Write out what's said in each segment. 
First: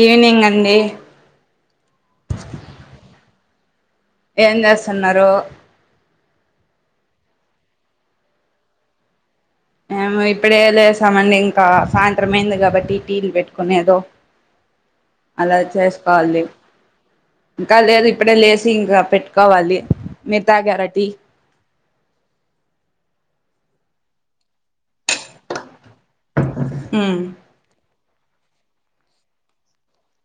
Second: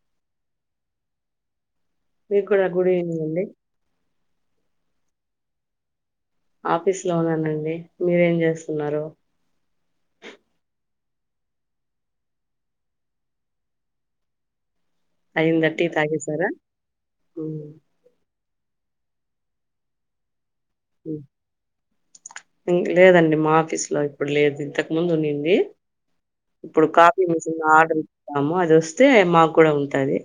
Evening అండి మీకు కూడా గుడ్ ఈవినింగ్ అండి. ఏం చేస్తున్నారు ఆఫీస్ లో ఉన్నానండి మీరేం చేస్తున్నారు మేము ఇప్పుడే లేసామండి ఇంకా సాయంత్రం అయింది కాబట్టి టీ లు పెట్టుకునే దో అలా అయిందా టీ చేసుకోవాలి తాగేసారా? హ్మ్. ఇంకా లేదు ఇప్పుడే లేస్ ఇంకా పెట్టుకోవాలి మీరు తాగారా టీ మ్ లేదండి మా ఆఫీస్ లో ఇప్పుడు లేదు ఇంతకు ముందు ఉండింది ఇప్పుడు ఉమ్ కాఫీ మిషన్ ఆర్డర్ ము అది వస్తే మాకు కూడా ఉంటది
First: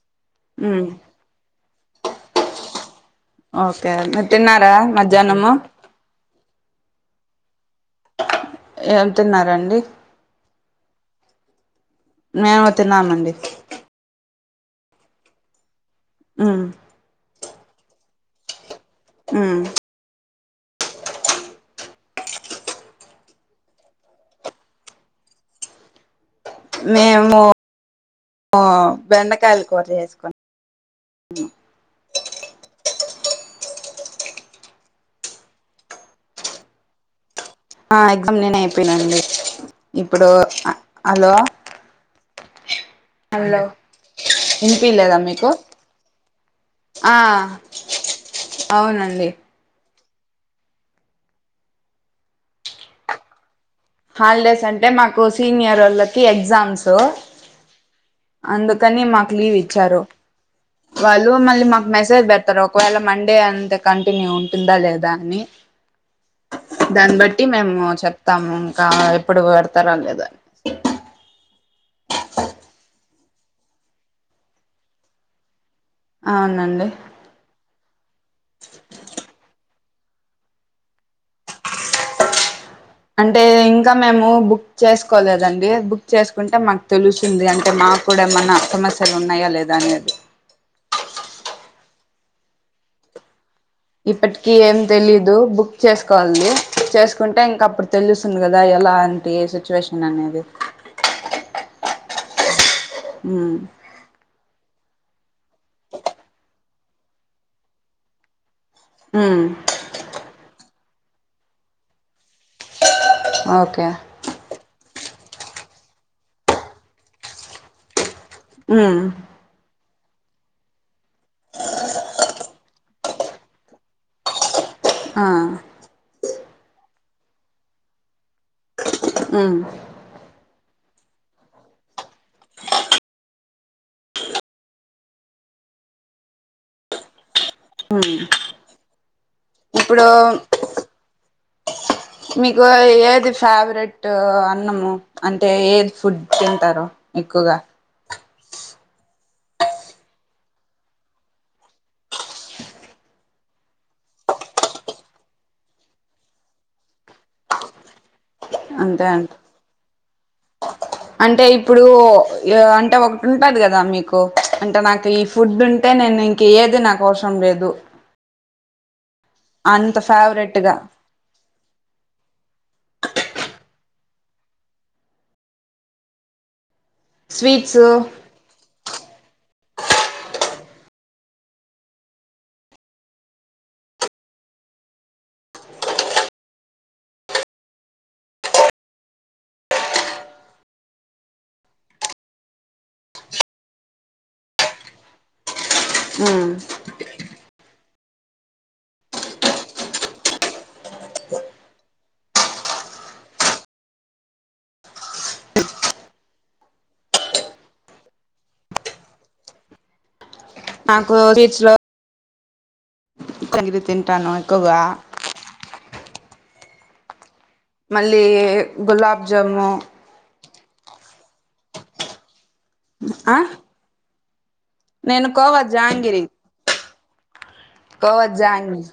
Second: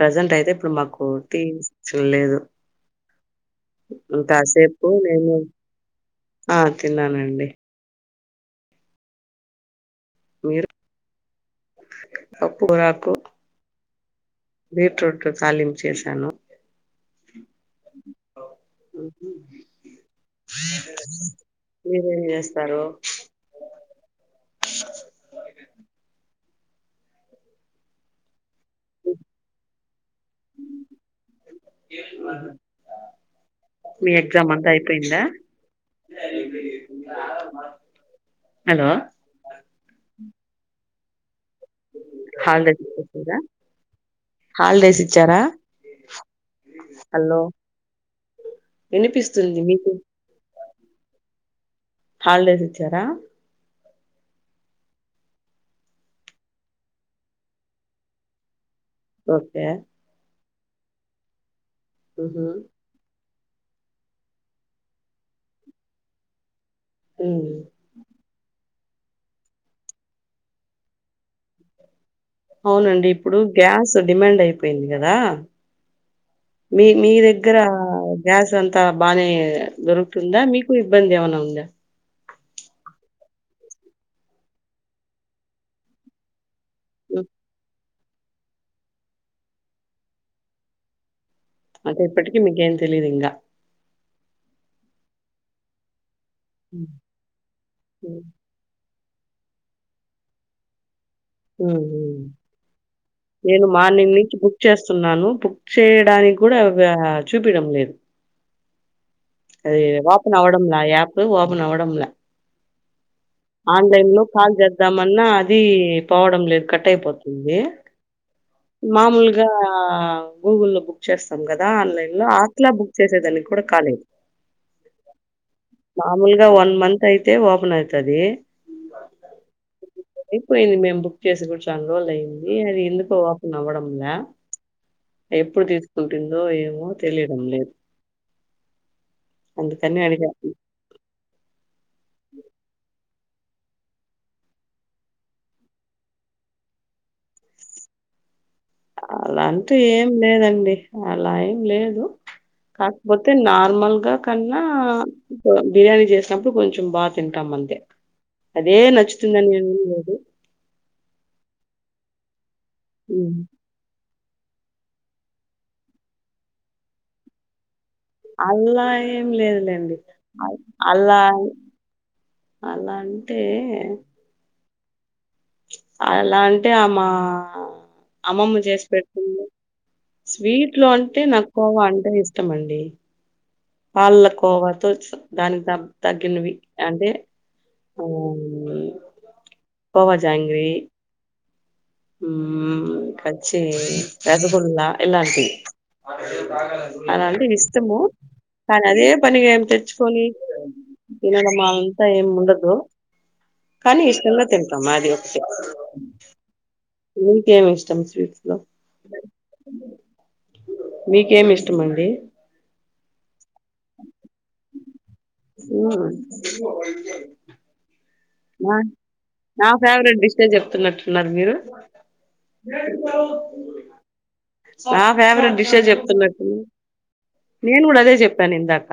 ప్రజెంట్ అయితే ఇప్పుడు ఉమ్ మాకు టీ ఇస్ లేదు ఓకే మీరు తీన్నారా ఉ నేను ఆ తిన్నానండి ఏం తిన్నారండి మీరు? మేము తీన్నామండి బీట్ రూట్ తాలీంప్ చేశాను ఉమ్ ఉహు ఉమ్ మీరేం చేస్తారు. మేము బెండకాయలు కూర చేసుకొని మీ ఎగ్జామ్ అంతా అయిపోయిందా. ఆ ఎగ్దామ్ నేనే హలో! అయిపోయినండి. ఇప్పుడు హలో హాలిడేస్ ఇచ్చరా, హలో హాలిడేస్ వినిపిలేదా ఇచ్చారా మీకు ఆ హలో అవునండి వినిపిస్తుంది మీకు హాలిడేస్ ఇచ్చారా హాలిడేస్ అంటే మాకు సీనియరోళ్ళకి ఎగ్జామ్స్ అందుకు కానీ మాకు లీవ్ ఓకే ఇచ్చారు. వాళ్ళు మళ్ళీ మాకు మెసేజ్ ఉహు పెడతారు ఒకవేళ డే అంత కంటిన్యూ ఉంటుందా లేదా అని, దాన్ని బట్టి ఉమ్ మేము చెప్తాము. ఇంకా ఎప్పుడు పెడతరా లేదని అవునండి ఇప్పుడు గ్యాస్ డిమాండ్ అయిపోయింది కదా. మీ అవునండి మీ దగ్గర గ్యాస్ అంతా బానే, దొరుకుతుందా మీకు ఇబ్బంది ఏమన్నా ఉందా. అంటే ఇంకా మేము బుక్ చేసుకోలేదండి, బుక్ చేసుకుంటే మాకు మ్. తెలుస్తుంది, అంటే మాకు కూడా ఏమన్నా సమస్యలు ఉన్నాయా లేదా అనేది. అంటే ఇప్పటికి మీకేం తెలిదు ఇంకా ఇప్పటికి ఏం తెలీదు. బుక్ చేసు కోవాలి. చేసుకుంటే ఇంక అప్పుడు ఉమ్ తెలుస్తుంది కదా ఎలాంటి ఏ సిచ్యువేషన్ అనేది. ఉహు మ్మ్ నేను మార్నింగ్ నుంచి బుక్ చేస్తా నను నన్ను బుక్ చేయడానికి కూడా ఏ వ్వ చూపియడం లేదు. మ్మ్ అది ఓపన్ అవడంలే ఆ యాప్ ఓపన్ అవడంలే. ఓకే ఆన్లైన్లో లో కాల్ చేద్దామన్నా అది పోవడం లేదు కట్ అయిపోతుంది. మ్మ్ మామూలుగా గూగుల్లో బుక్ చేస్తాం కదా ఆన్లైన్లో అట్లా. చేసేదానికి కూడా కాలేదు. ఆ మామూలుగా వన్ మంత్ అయితే ఓపెన్ అయితది. మ్మ్ అయిపోయింది మేము బుక్ చేసి చాలా రోజులు లేయింది. అది ఎందుకో ఓపెన్ అవ్వడంలే ఎప్పుడు తీసుకుంటుందో ఏమో తెలియడంలే. హ అందుకనే అడిగా మీకు ఏది ఫేవరెట్ అన్నము అంటే ఏది ఫుడ్ తింటారు. ఎక్కువగా అలాంటి ఏం లేదండి అలా ఏం లేదు. కాకపోతే నార్మల్ గా కన్నా బిర్యానీ చేసినప్పుడు కొంచెం బా తింటాం. అంతే అదే అంతే అంట నచ్చుతుందని ఏమిలేదు. అంటే ఇప్పుడు ఇగ అంటే ఒకటి ఉంటాది కదా. అంటే నాకు ఈ ఫుడ్ ఉంటే నేను ఇంక ఏది నాకు అవసరం లేదు. అల్లా నే ఏం లేదులేండి. అంత ఫేవరెట్ గా అల్లా అలా అంటే, అలా అంటే మా స్వీట్స్ అమ్మమ్మ చేసి పెట్ స్వీట్లో అంటే నాకు కోవా అంటే ఇష్టమండి. పళ్ళకోవాతో దాని తగ తగ్గినవి అంటే, కోవ, జాంగ్రి. మ్మ్ కచ్చే రసగుల్లా ఇలాంటివి. మ్మ్ అలాంటి ఇష్టము కానీ అదే పనిగా ఏమి తెచ్చుకొని. [unintelligible] కానీ ఇష్టంగా తింటాం మాది వత్తే ఇంక ఏమి ఇష్టం స్వీట్స్ లో నాకు మీకేమీ ఇష్టమండి. కోనివి తింటాను ఎక్కువగా ఊ మళ్లీ గులాబ్ జాము నిజం చెప్తున్నట్టున్నారు మీరు ఆ నా నేను ఫేవరెట్ కోవా డిశే జాంగిరి చెప్తున్నట్. నేను కూడా అదే కోవా చెప్పాను జాంగిరి ఇందాక.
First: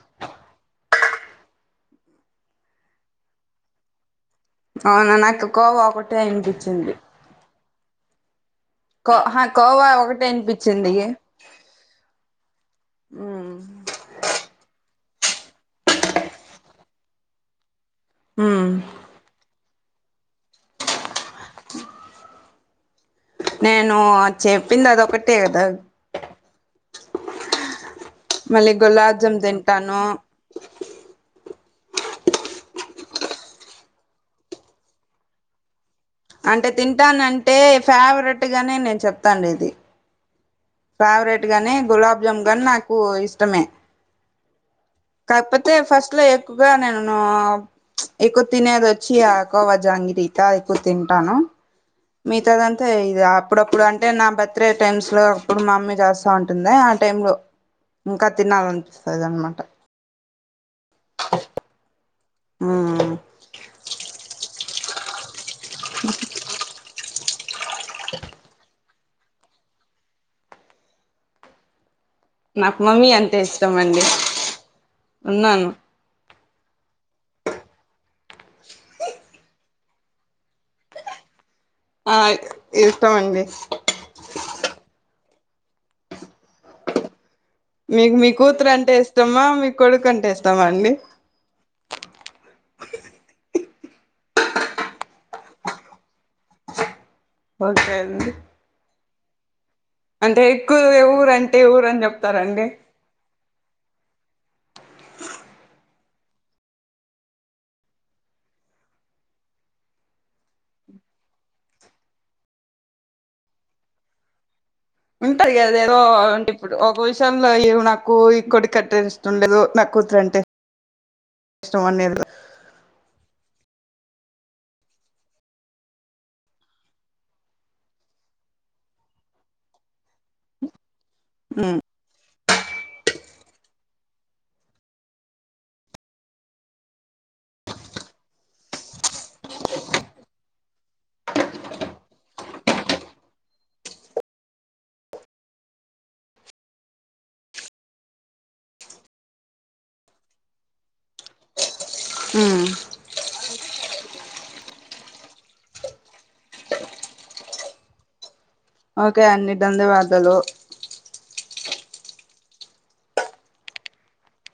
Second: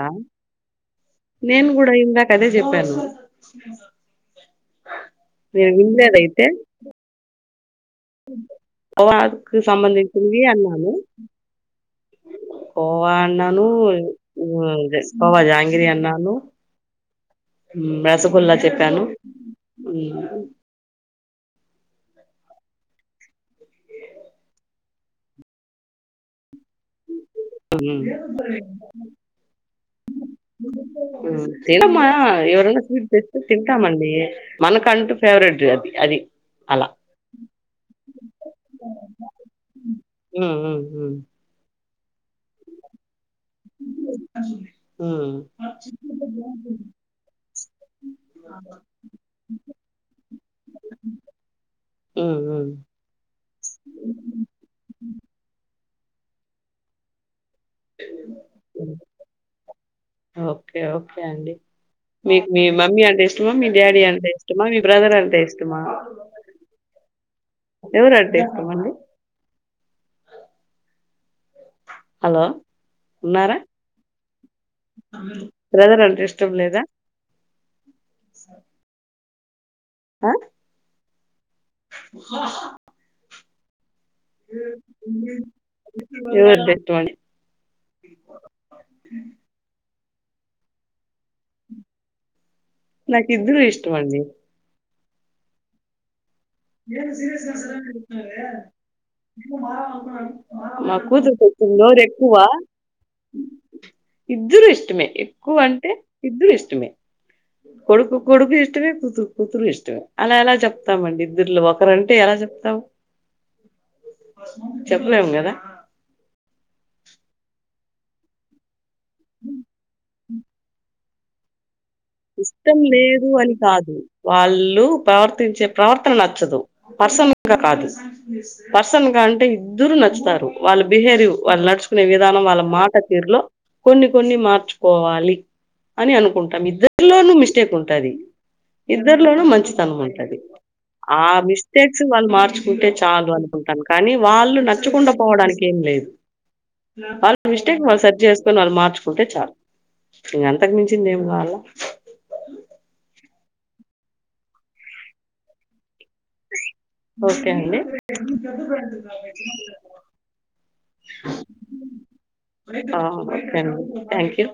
నేను కూడా ఇందాక అదే చెప్పాను అవునా నేను నాకుక్కువ ఒకటి ఆయినకిచ్చింది ఓకు కోవా ఒకటే సంబంధించింది అన్నాను అనిపించింది కోవా మ్మ్ అన్నాను కోవా జహాంగిరి అన్నాను రసగుల్లా మ్మ్ చెప్పాను నేను అచ్చే పిందతో కట్టే కద ఉమ్. మళ్ళీ గులాబ్ జామ్ తింటాను తినమా ఎవరైనా స్వీట్ చేస్తే తింటామండి మనక అంటూ ఫేవరెట్ అది అది అంటే అలా తింటానంటే ఫేవరెట్గానే నేను చెప్తాను ఇది హ్మ్. హ్మ్. హ్మ్. ఫేవరెట్ గానీ గులాబ్ జామ్ గానీ నాకు ఇష్టమే ఆ కాకపోతే ఫస్ట్ లో ఎక్కువగా నేను ఎక్కువ తినేది వచ్చి కోవ జాంగ బీతాయికు తింటాను హ్మ్. మిగతాద హ్మ్. అంతా ఇది అప్పుడప్పుడు అంటే నా బర్త్డే టైమ్స్ లో అప్పుడు మా మమ్మీ చేస్తా ఉంటుంది ఆ టై లో ఇంకా హ్మ్. తినాలనిపిస్తుంది అనమాట ఓకే ఓకే అండి మీకు మీ మమ్మీ ఉమ్ అంటే ఇష్టమా మీ డాడీ అంటే ఇష్టమా ఇష్టమా మీ బ్రదర్ అంటే ఇష్టమా ఎవరు ఆంటె ఇష్టమాండి అ నాకు మమ్మీ అంటే ఉన్నారా ఇష్టం అండి ఉన్నాను బ్రదర్ అంటే ఇష్టం లేదా ఆ ఆ ఇష్టమండి ఎవద్దట్ మ మీకు మీ కూతురు అంటే ఇస్తమా మీ కొడుకు అంటే ఇస్తామా అండి నాకు ఇద్దారూ ఇష్టమడి ఏను సీరియస్గా సర ఓకే అండి చెతునారు అంటే ఎక్కువ మాక్కువ ఊరంటే చూపచ్చు దోరు ఊరని ఎక్కువ చెప్తారండి ఇద్దరు ఇష్టమే ఎక్కువ అంటే ఇద్దరు ఇష్టమే కొడుకు కొడుకు ఇష్టమే కూతురు కూతురు ఇష్టమే అలా ఎలా చెప్తామండి ఇలో ఒకరుంటే ఎలా చెప్తావు ఉంటారు కదా ఏదో ఇప్పుడు ఒక విషయంలో ఏ నాకు ఇ కొడి కట్ ఇష్టం లేదు నా కూతురు అంటే ఇష్టం అనేది ఇస్తల్ అని కాదు వాళ్ళు ప్రవర్తించే ప్రవర్తన నచ్చదు పర్సనల్ గా కాదు పర్సన్ గా అంటే ఇద్దరు నచ్చుతారు వాళ్ళు బిహేరివ్ వాళ్ళు నడుచుకునే విధానం వాళ్ళ మాట తీరులో కొన్ని కొన్ని మార్చుకోవాలి అని అనుకుంటాం ఇద్దరు ఇద్దలోనూ మిస్టేక్ ఉంటది ఇద్దరులోనూ మంచితనం ఉంటది ఆ మిస్టేక్స్ వాళ్ళు మార్చుకుంటే చాలు అనుకుంటాను కానీ వాళ్ళు నచ్చకుండా పోవడానికి ఏమి లేదు వాళ్ళ మిస్టేక్ వాళ్ళు సర్జ చేసుకొని వాళ్ళు మార్చుకుంటే చాలు ఇక అంతకు మించింది ఏం కావాల ఓకే అండి ఓకే అన్ని ధన్యవాదలు ఆ ఓకే థ్యాంక్ యూ